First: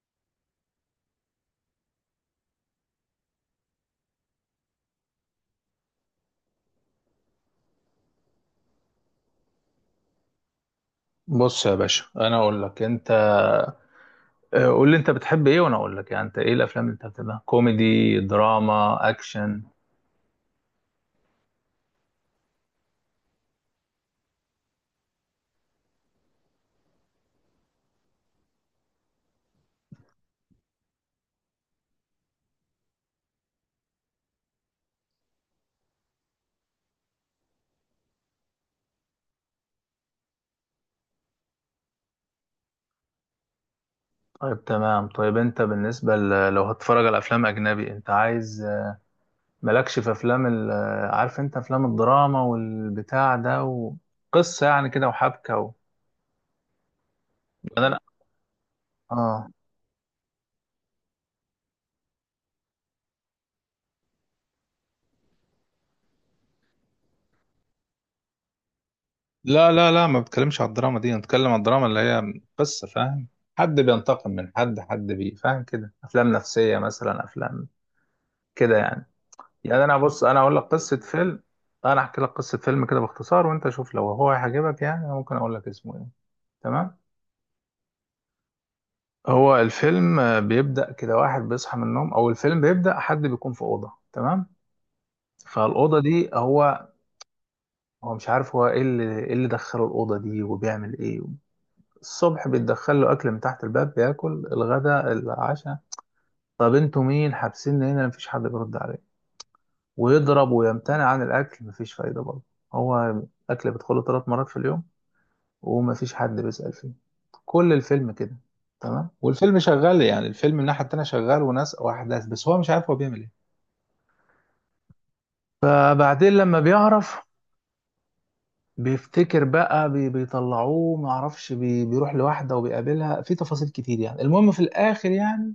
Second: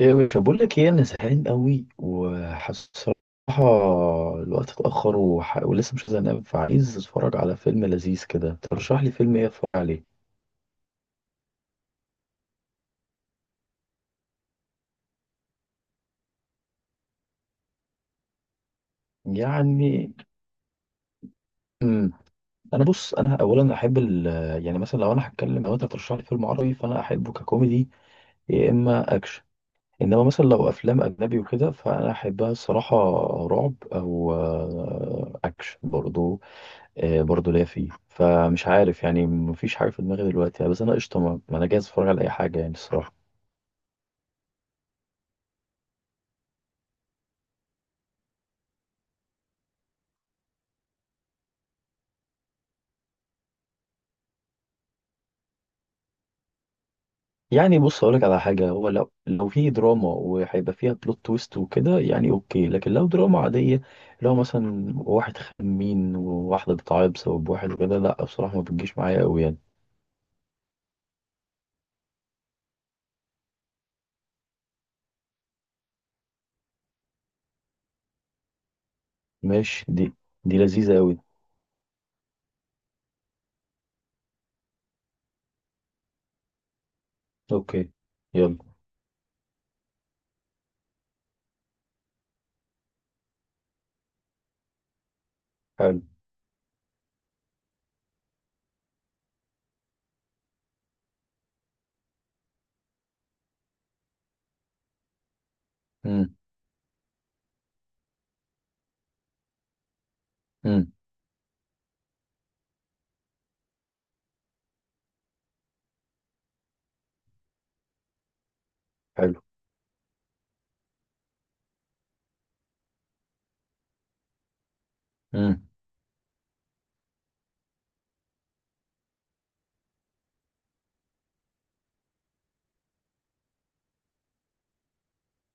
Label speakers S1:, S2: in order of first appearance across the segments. S1: ايه، مش بقول لك ايه، انا زهقان قوي وحاسس الصراحه الوقت اتاخر ولسه مش عايز انام، فعايز اتفرج على فيلم لذيذ كده. ترشح لي فيلم ايه اتفرج عليه؟
S2: بص يا باشا، انا اقول لك انت. قول لي انت بتحب ايه وانا اقول لك، يعني انت ايه الافلام اللي انت بتحبها؟ كوميدي، دراما، اكشن؟
S1: يعني امم انا بص، انا اولا احب يعني مثلا لو انا هتكلم لو انت ترشح لي فيلم عربي فانا احبه ككوميدي، يا اما اكشن. انما مثلا لو افلام اجنبي وكده فانا احبها الصراحه، رعب او اكشن برضو. برضه ليا فيه، فمش عارف يعني، مفيش حاجه في دماغي دلوقتي يعني. بس انا قشطه، ما انا جاهز اتفرج على اي حاجه يعني الصراحه.
S2: طيب تمام. طيب انت بالنسبه لو هتتفرج على افلام اجنبي انت عايز مالكش في افلام عارف، انت افلام الدراما والبتاع ده وقصه يعني كده وحبكه
S1: يعني
S2: يعني انا
S1: بص اقول لك على حاجه، هو لو
S2: اه.
S1: لو في دراما وهيبقى فيها بلوت تويست وكده يعني اوكي، لكن لو دراما عاديه، لو مثلا واحد خمين وواحده بتعيط بسبب واحد وكده، لا بصراحه ما بتجيش معايا قوي يعني.
S2: لا، ما بتكلمش على الدراما دي، انا بتكلم على الدراما اللي هي قصه، فاهم؟ حد بينتقم من حد، حد بي فاهم كده، افلام نفسيه مثلا، افلام كده يعني. يعني
S1: ماشي.
S2: انا
S1: دي
S2: بص، انا اقول
S1: دي
S2: لك
S1: لذيذه
S2: قصه
S1: قوي.
S2: فيلم، انا احكي لك قصه فيلم كده باختصار وانت شوف لو هو هيعجبك. يعني أنا ممكن اقول لك اسمه ايه؟ تمام.
S1: اوكي، يلا.
S2: هو الفيلم بيبدا كده، واحد بيصحى من النوم، او الفيلم بيبدا حد بيكون في اوضه تمام. فالاوضه
S1: حلو.
S2: دي هو، هو مش عارف هو ايه اللي، ايه اللي دخله الاوضه دي وبيعمل ايه. الصبح بيتدخل له اكل من تحت الباب، بياكل الغداء، العشاء.
S1: امم.
S2: طب انتوا مين؟ حابسيني هنا. مفيش حد بيرد عليه. ويضرب
S1: امم.
S2: ويمتنع عن الاكل، مفيش فايده برضه. هو الاكل بيدخله ثلاث مرات في اليوم ومفيش حد بيسأل فيه، كل الفيلم كده. تمام،
S1: حلو.
S2: والفيلم شغال، يعني الفيلم من الناحية التانية شغال، وناس وأحداث، بس هو مش عارف هو بيعمل إيه.
S1: امم.
S2: فبعدين لما بيعرف، بيفتكر بقى، بي بيطلعوه، معرفش، بي بيروح لواحدة وبيقابلها في تفاصيل كتير، يعني المهم في الآخر يعني،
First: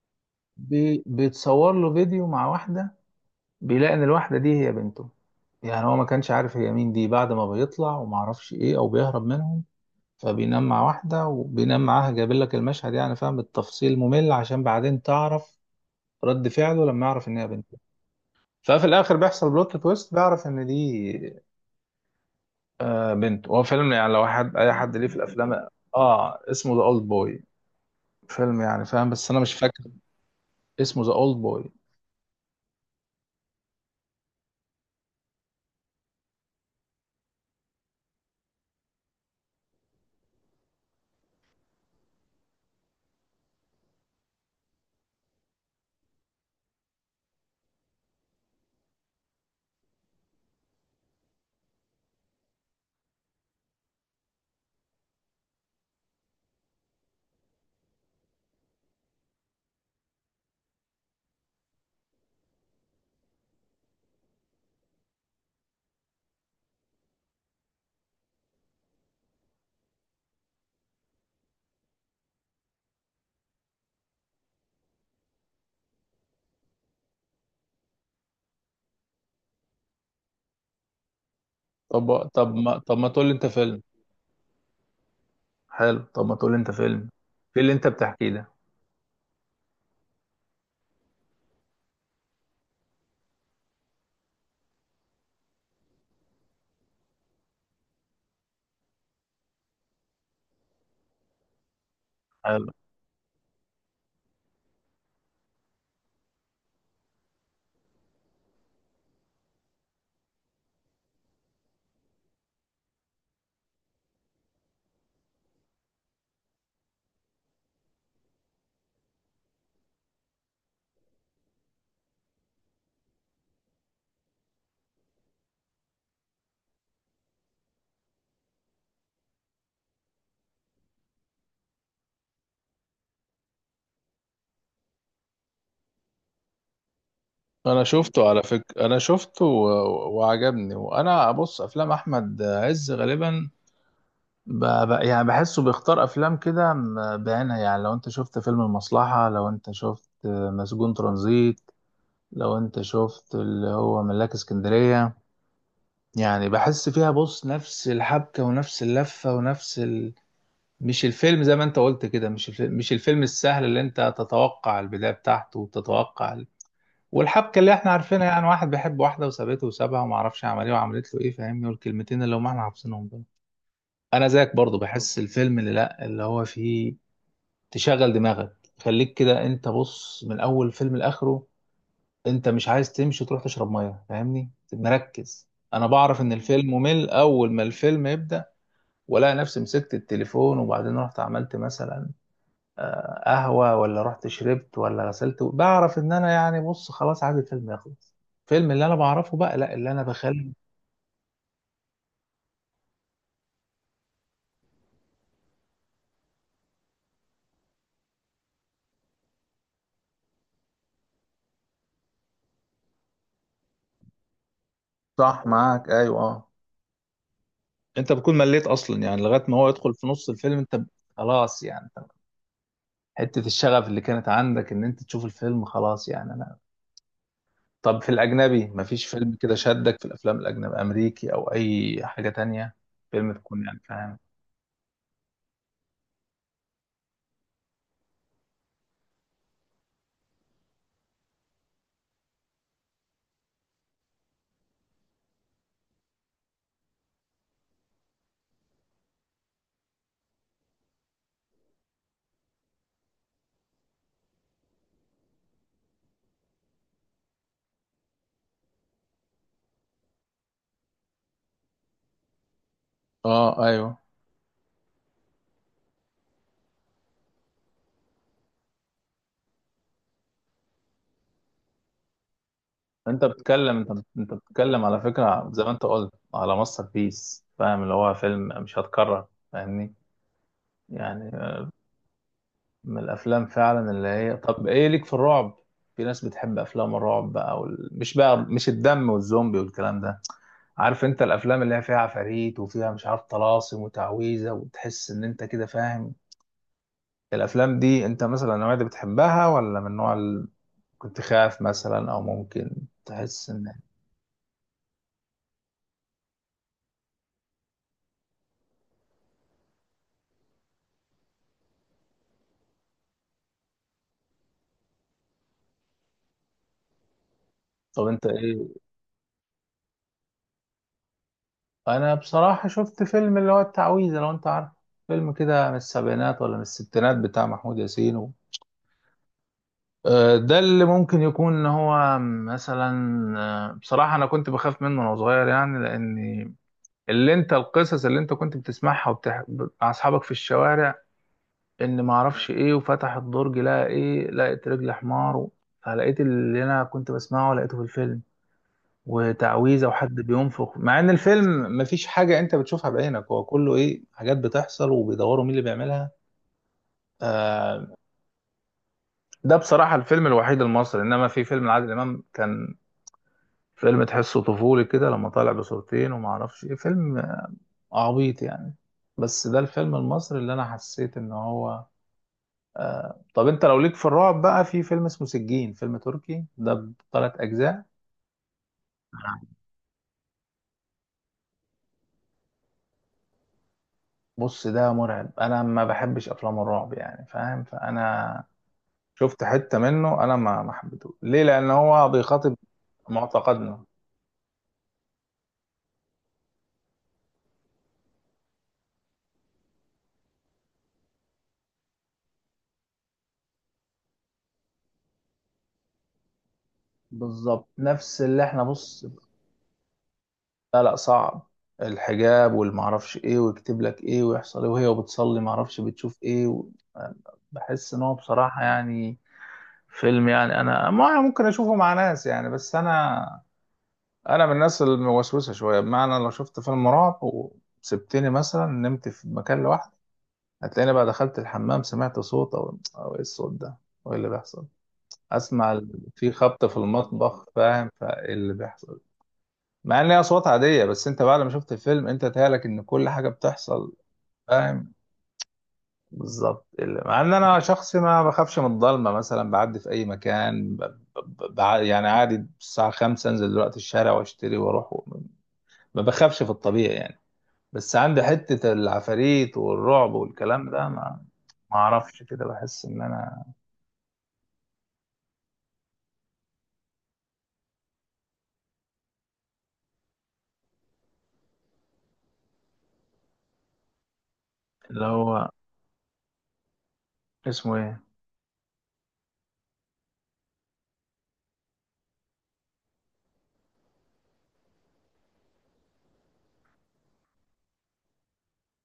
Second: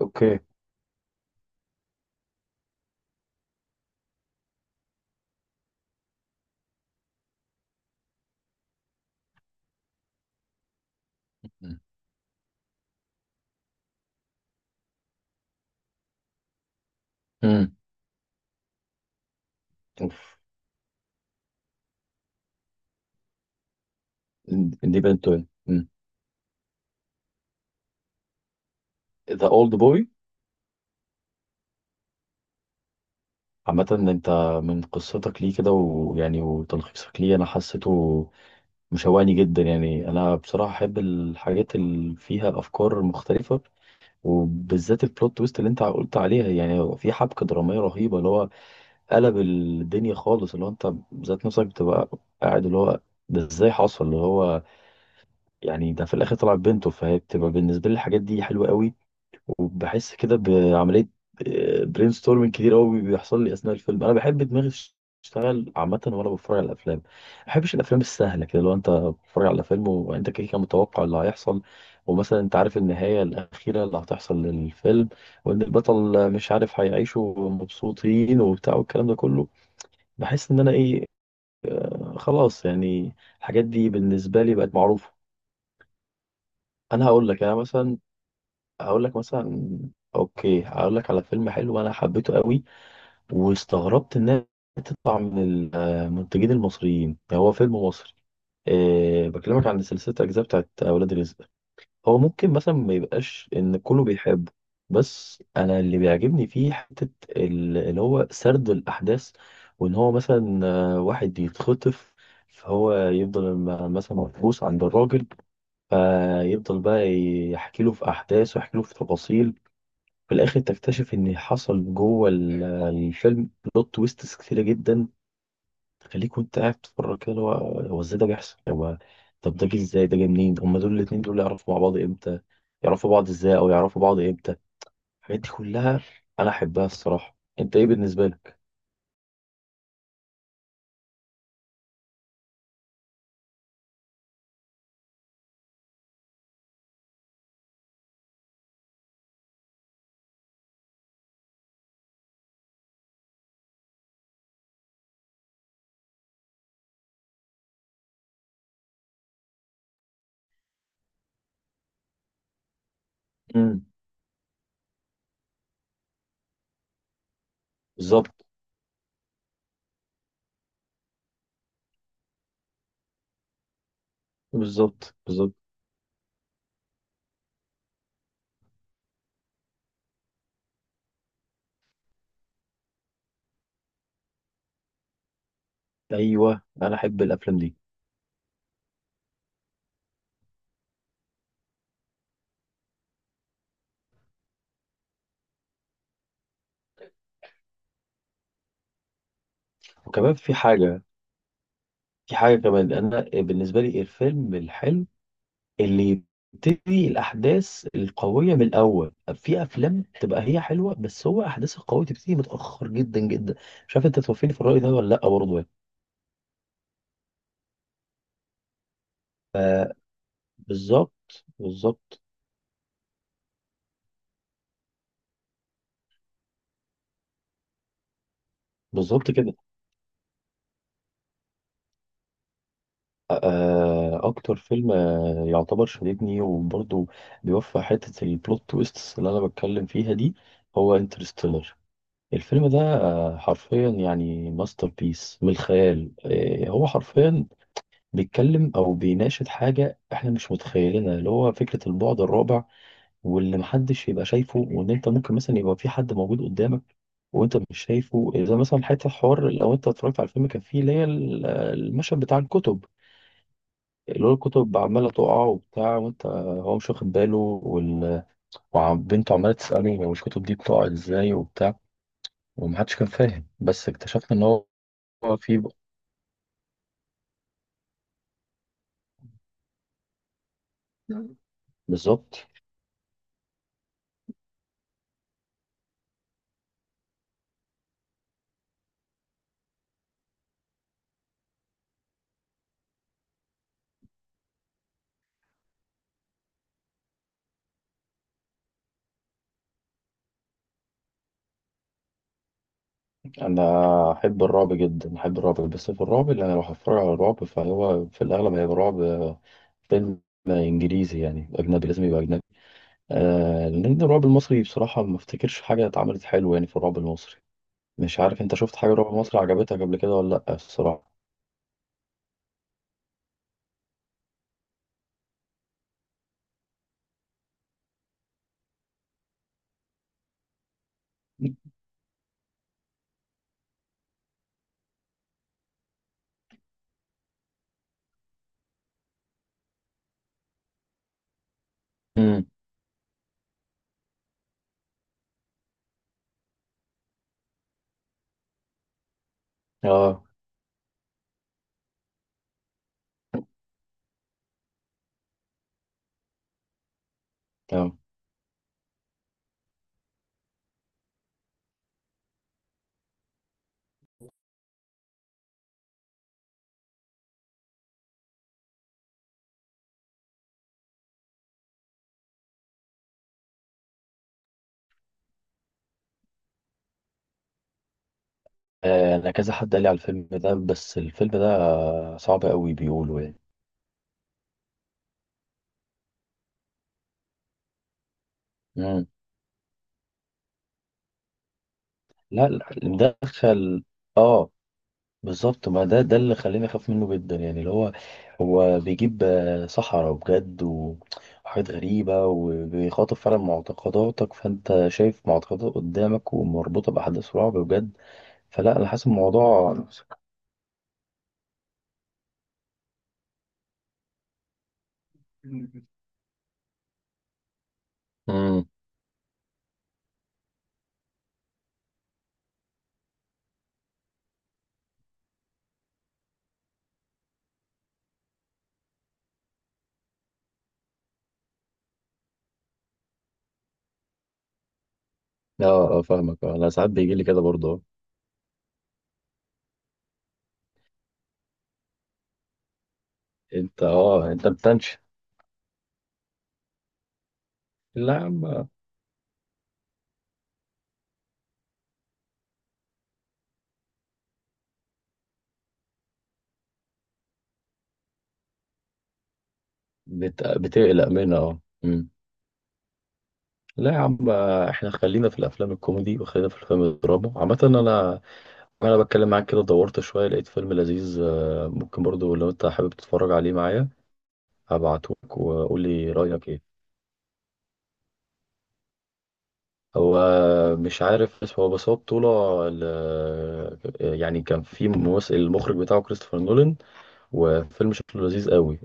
S1: اوكي.
S2: بي بيتصور له فيديو مع واحدة، بيلاقي إن الواحدة دي هي بنته. يعني هو ما كانش عارف هي مين دي. بعد ما بيطلع ومعرفش إيه أو بيهرب منهم، فبينام مع واحدة وبينام معاها، جايبين لك المشهد يعني فاهم بالتفصيل ممل عشان بعدين تعرف رد فعله لما يعرف إن هي بنت.
S1: امم.
S2: ففي الآخر بيحصل بلوت تويست،
S1: اوف.
S2: بيعرف إن دي آه بنت. هو فيلم يعني لو حد، أي حد
S1: دي
S2: ليه في
S1: بنت.
S2: الأفلام، آه اسمه ذا أولد بوي. فيلم يعني فاهم، بس أنا
S1: ذا
S2: مش
S1: اولد
S2: فاكر
S1: بوي.
S2: اسمه، ذا أولد بوي.
S1: عامة انت، من قصتك ليه كده ويعني وتلخيصك ليه، انا حسيته مشوقني جدا يعني. انا بصراحة احب الحاجات اللي فيها افكار مختلفة، وبالذات البلوت تويست اللي انت قلت عليها. يعني هو في حبكة درامية رهيبة، اللي هو قلب الدنيا خالص، اللي هو انت ذات نفسك بتبقى قاعد اللي هو ده ازاي حصل، اللي هو يعني ده في الاخر طلع بنته. فهي بتبقى بالنسبة لي الحاجات دي حلوة قوي، وبحس كده بعملية برين ستورمنج كتير قوي بيحصل لي أثناء الفيلم. أنا بحب دماغي تشتغل عامة وأنا بتفرج على الأفلام، ما بحبش الأفلام السهلة كده. لو أنت بتتفرج على فيلم وأنت كده كده متوقع اللي هيحصل، ومثلا أنت عارف النهاية الأخيرة اللي هتحصل للفيلم، وإن البطل مش عارف هيعيشوا مبسوطين وبتاع والكلام ده كله، بحس إن أنا إيه،
S2: طب طب
S1: خلاص
S2: ما طب ما
S1: يعني
S2: تقول لي أنت
S1: الحاجات
S2: فيلم؟
S1: دي بالنسبة لي بقت معروفة.
S2: حلو، طب ما تقول لي أنت
S1: أنا
S2: فيلم
S1: هقول لك، أنا
S2: في اللي أنت
S1: مثلا
S2: بتحكيه ده؟
S1: هقول لك مثلا، اوكي هقول لك على فيلم حلو انا حبيته قوي، واستغربت انها تطلع من المنتجين المصريين. يعني هو فيلم مصري، أه، بكلمك عن سلسلة أجزاء بتاعت أولاد رزق. هو ممكن
S2: حلو.
S1: مثلا ما يبقاش إن كله بيحبه، بس أنا اللي بيعجبني فيه حتة اللي هو سرد الأحداث، وإن هو مثلا واحد يتخطف، فهو يفضل مثلا محبوس عند الراجل، فيفضل بقى يحكي له في أحداث ويحكي له في تفاصيل، في الاخر تكتشف ان حصل جوه الفيلم بلوت تويستس كتيره جدا، تخليك وانت قاعد بتتفرج كده اللي هو ازاي ده بيحصل، هو طب ده جه ازاي، ده جه منين، هما دول الاتنين دول يعرفوا مع بعض امتى، يعرفوا بعض ازاي او يعرفوا بعض امتى. الحاجات دي كلها انا احبها الصراحه. انت
S2: انا
S1: ايه بالنسبه
S2: شفته على
S1: لك؟
S2: فكره، انا شفته وعجبني. وانا بص، افلام احمد عز غالبا يعني بحسه بيختار افلام كده بعينها. يعني لو انت شفت فيلم المصلحة، لو انت شفت مسجون ترانزيت، لو انت شفت اللي هو ملاك اسكندرية، يعني بحس فيها بص نفس الحبكة ونفس اللفة ونفس مش الفيلم، زي ما انت قلت كده، مش الفيلم السهل اللي
S1: امم.
S2: انت تتوقع البداية بتاعته وتتوقع والحبكة اللي احنا عارفينها،
S1: بالظبط.
S2: يعني واحد بيحب واحدة وسابته وسابها وما اعرفش عمل ايه وعملت له ايه، فاهمني، والكلمتين اللي هم احنا حافظينهم دول. انا زيك برضو،
S1: بالظبط.
S2: بحس
S1: بالظبط.
S2: الفيلم اللي لا اللي هو فيه تشغل دماغك، خليك كده انت بص من اول فيلم لاخره. انت مش عايز تمشي وتروح تشرب ميه، فاهمني، مركز. انا بعرف ان
S1: ايوه
S2: الفيلم
S1: انا
S2: ممل
S1: احب
S2: اول
S1: الافلام
S2: ما
S1: دي.
S2: الفيلم يبدا، والاقي نفسي مسكت التليفون وبعدين رحت عملت مثلا قهوه، ولا رحت شربت، ولا غسلت، بعرف ان انا يعني بص خلاص عايز الفيلم يخلص. الفيلم اللي انا بعرفه بقى لا، اللي انا
S1: وكمان
S2: بخلي.
S1: في حاجه، في حاجه كمان، انا بالنسبه لي الفيلم الحلو اللي يبتدي الأحداث القوية من الأول. في أفلام تبقى هي حلوة بس هو أحداث القوية تبتدي متأخر جدا جدا. مش عارف أنت توافقني في الرأي ده ولا لأ
S2: صح،
S1: برضه يعني.
S2: معاك، ايوه اه. انت بتكون مليت اصلا، يعني لغايه ما هو يدخل
S1: فبالظبط.
S2: في نص الفيلم انت
S1: بالظبط.
S2: خلاص يعني،
S1: بالظبط.
S2: حتة الشغف اللي كانت عندك ان انت تشوف الفيلم خلاص يعني انا. طب في الاجنبي مفيش
S1: بالظبط
S2: فيلم كده
S1: كده.
S2: شدك في الافلام الاجنبي امريكي او اي حاجة تانية، فيلم تكون يعني فاهم؟
S1: أكتر فيلم يعتبر شددني، وبرضه بيوفق حتة البلوت تويست اللي أنا بتكلم فيها دي، هو انترستيلر. الفيلم ده حرفيا يعني ماستر بيس من الخيال. هو حرفيا بيتكلم او بيناقش حاجه احنا مش متخيلينها، اللي هو فكره البعد الرابع، واللي محدش يبقى شايفه، وان انت ممكن مثلا يبقى في حد موجود قدامك وانت مش شايفه. اذا مثلا حته حوار، لو انت اتفرجت على الفيلم كان فيه اللي هي المشهد بتاع الكتب،
S2: اه ايوه.
S1: اللي هو الكتب عماله تقع وبتاع وانت هو مش واخد باله وال... وبنته عماله تساله هو الكتب دي بتقع ازاي وبتاع، ومحدش كان
S2: انت
S1: فاهم،
S2: بتتكلم،
S1: بس
S2: انت
S1: اكتشفنا ان هو
S2: بتتكلم على
S1: هو
S2: فكرة
S1: في.
S2: زي ما انت قلت على ماستر بيس، فاهم، اللي هو فيلم مش هتكرر، فاهمني يعني،
S1: بالظبط.
S2: من الافلام فعلا اللي هي. طب ايه ليك في الرعب؟ في ناس بتحب افلام الرعب بقى مش بقى، مش الدم والزومبي والكلام ده، عارف، انت الافلام اللي هي فيها عفاريت وفيها مش عارف طلاسم وتعويذه وتحس ان انت كده فاهم. الافلام دي انت مثلا النوعيه دي بتحبها، ولا من النوع اللي كنت خاف مثلا او ممكن تحس
S1: انا
S2: ان،
S1: احب الرعب جدا، احب الرعب، بس في الرعب اللي انا لو هتفرج على الرعب فهو في الاغلب هيبقى رعب فيلم انجليزي يعني اجنبي، لازم يبقى اجنبي، لان الرعب المصري بصراحه ما افتكرش حاجه اتعملت حلوه يعني في الرعب المصري.
S2: طب
S1: مش
S2: انت
S1: عارف انت شفت
S2: ايه؟
S1: حاجه رعب مصري عجبتك قبل كده ولا لا الصراحه؟
S2: انا بصراحه شفت فيلم اللي هو التعويذه، لو انت عارف، فيلم كده من السبعينات ولا من الستينات بتاع محمود ياسين و... آه، ده اللي ممكن يكون ان هو مثلا بصراحه انا كنت بخاف منه وانا صغير، يعني لان اللي انت، القصص اللي انت كنت بتسمعها مع اصحابك في الشوارع، ان ما
S1: امم.
S2: اعرفش ايه وفتح الدرج لقى ايه، لقيت رجل حمار فلقيت اللي انا كنت بسمعه لقيته في الفيلم، وتعويذه وحد
S1: اه.
S2: بينفخ، مع ان الفيلم مفيش حاجه انت بتشوفها بعينك، هو كله ايه، حاجات بتحصل وبيدوروا مين اللي بيعملها. آه
S1: اه.
S2: ده بصراحه الفيلم الوحيد المصري. انما في فيلم لعادل امام كان فيلم تحسه طفولي كده لما طالع بصورتين وما اعرفش ايه، فيلم عبيط يعني، بس ده الفيلم المصري اللي انا حسيت ان هو. طب انت لو ليك في الرعب بقى، في فيلم اسمه سجين، فيلم تركي ده بثلاث اجزاء.
S1: آه، انا كذا حد قال لي على الفيلم ده، بس الفيلم ده صعب قوي بيقولوا يعني.
S2: بص ده مرعب، انا ما بحبش افلام الرعب يعني فاهم، فانا
S1: امم.
S2: شفت حتة منه، انا ما حبيته ليه، لان هو
S1: لا
S2: بيخاطب
S1: لا،
S2: معتقدنا.
S1: مدخل. اه. بالظبط، ما ده اللي خليني اخاف منه جدا يعني، اللي هو هو بيجيب سحرة بجد وحاجات غريبة، وبيخاطب فعلا معتقداتك، فانت شايف معتقدات قدامك ومربوطة بأحداث رعب
S2: بالظبط،
S1: بجد.
S2: نفس اللي احنا
S1: فلا انا
S2: بص.
S1: حاسس الموضوع.
S2: لا لا، صعب. الحجاب والمعرفش ايه، ويكتب لك ايه، ويحصل ايه، وهي بتصلي معرفش بتشوف ايه بحس ان هو بصراحة
S1: امم.
S2: يعني فيلم، يعني انا ما ممكن اشوفه مع ناس يعني. بس انا، انا من الناس الموسوسه شويه، بمعنى لو شفت فيلم رعب وسبتني مثلا نمت في مكان لوحدي، هتلاقيني بقى دخلت الحمام سمعت صوت، او ايه الصوت ده وايه اللي بيحصل، اسمع
S1: اه. اه،
S2: في
S1: فاهمك.
S2: خبط
S1: انا
S2: في
S1: ساعات بيجي لي كده
S2: المطبخ،
S1: برضه.
S2: فاهم، فايه اللي بيحصل، مع ان هي اصوات عاديه، بس انت بعد ما شفت الفيلم انت تهيألك ان كل حاجه
S1: انت
S2: بتحصل،
S1: اه انت
S2: فاهم.
S1: بتنش.
S2: بالظبط مع ان انا شخص
S1: لا يا
S2: ما بخافش من
S1: عم.
S2: الضلمه مثلا، بعدي في اي مكان يعني عادي الساعه 5 انزل دلوقتي الشارع واشتري واروح ما بخافش في الطبيعي يعني، بس عندي حته العفاريت والرعب والكلام ده
S1: بتقلق منها، اه.
S2: ما
S1: أمم.
S2: اعرفش كده، بحس ان انا
S1: لا يا عم. احنا خلينا في الافلام الكوميدي وخلينا في الافلام الدراما. عامة انا، انا بتكلم معاك كده، دورت شويه لقيت فيلم لذيذ ممكن برضو لو انت حابب تتفرج عليه معايا،
S2: اللي
S1: هبعتهولك
S2: هو
S1: وقول لي رايك ايه.
S2: اسمه ايه؟
S1: هو مش عارف اسمه، بس هو بطوله يعني كان في ممثل، المخرج بتاعه كريستوفر نولان، وفيلم شكله لذيذ قوي،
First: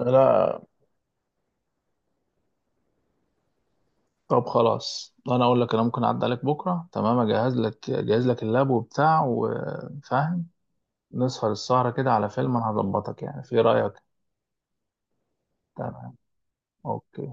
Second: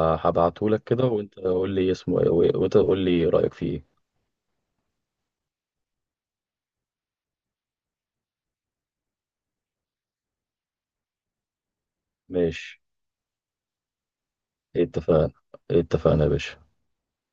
S2: لا،
S1: كده وانت قول لي اسمه ايه، وانت قول لي رايك فيه ايه.
S2: طب خلاص، انا اقول لك، انا ممكن اعدي عليك بكره، تمام، اجهز لك، اجهز لك اللاب وبتاع، وفاهم، نسهر السهره كده على فيلم، انا
S1: ماشي،
S2: هظبطك يعني، في رايك؟
S1: اتفقنا.
S2: تمام.
S1: اتفقنا يا باشا.
S2: اوكي.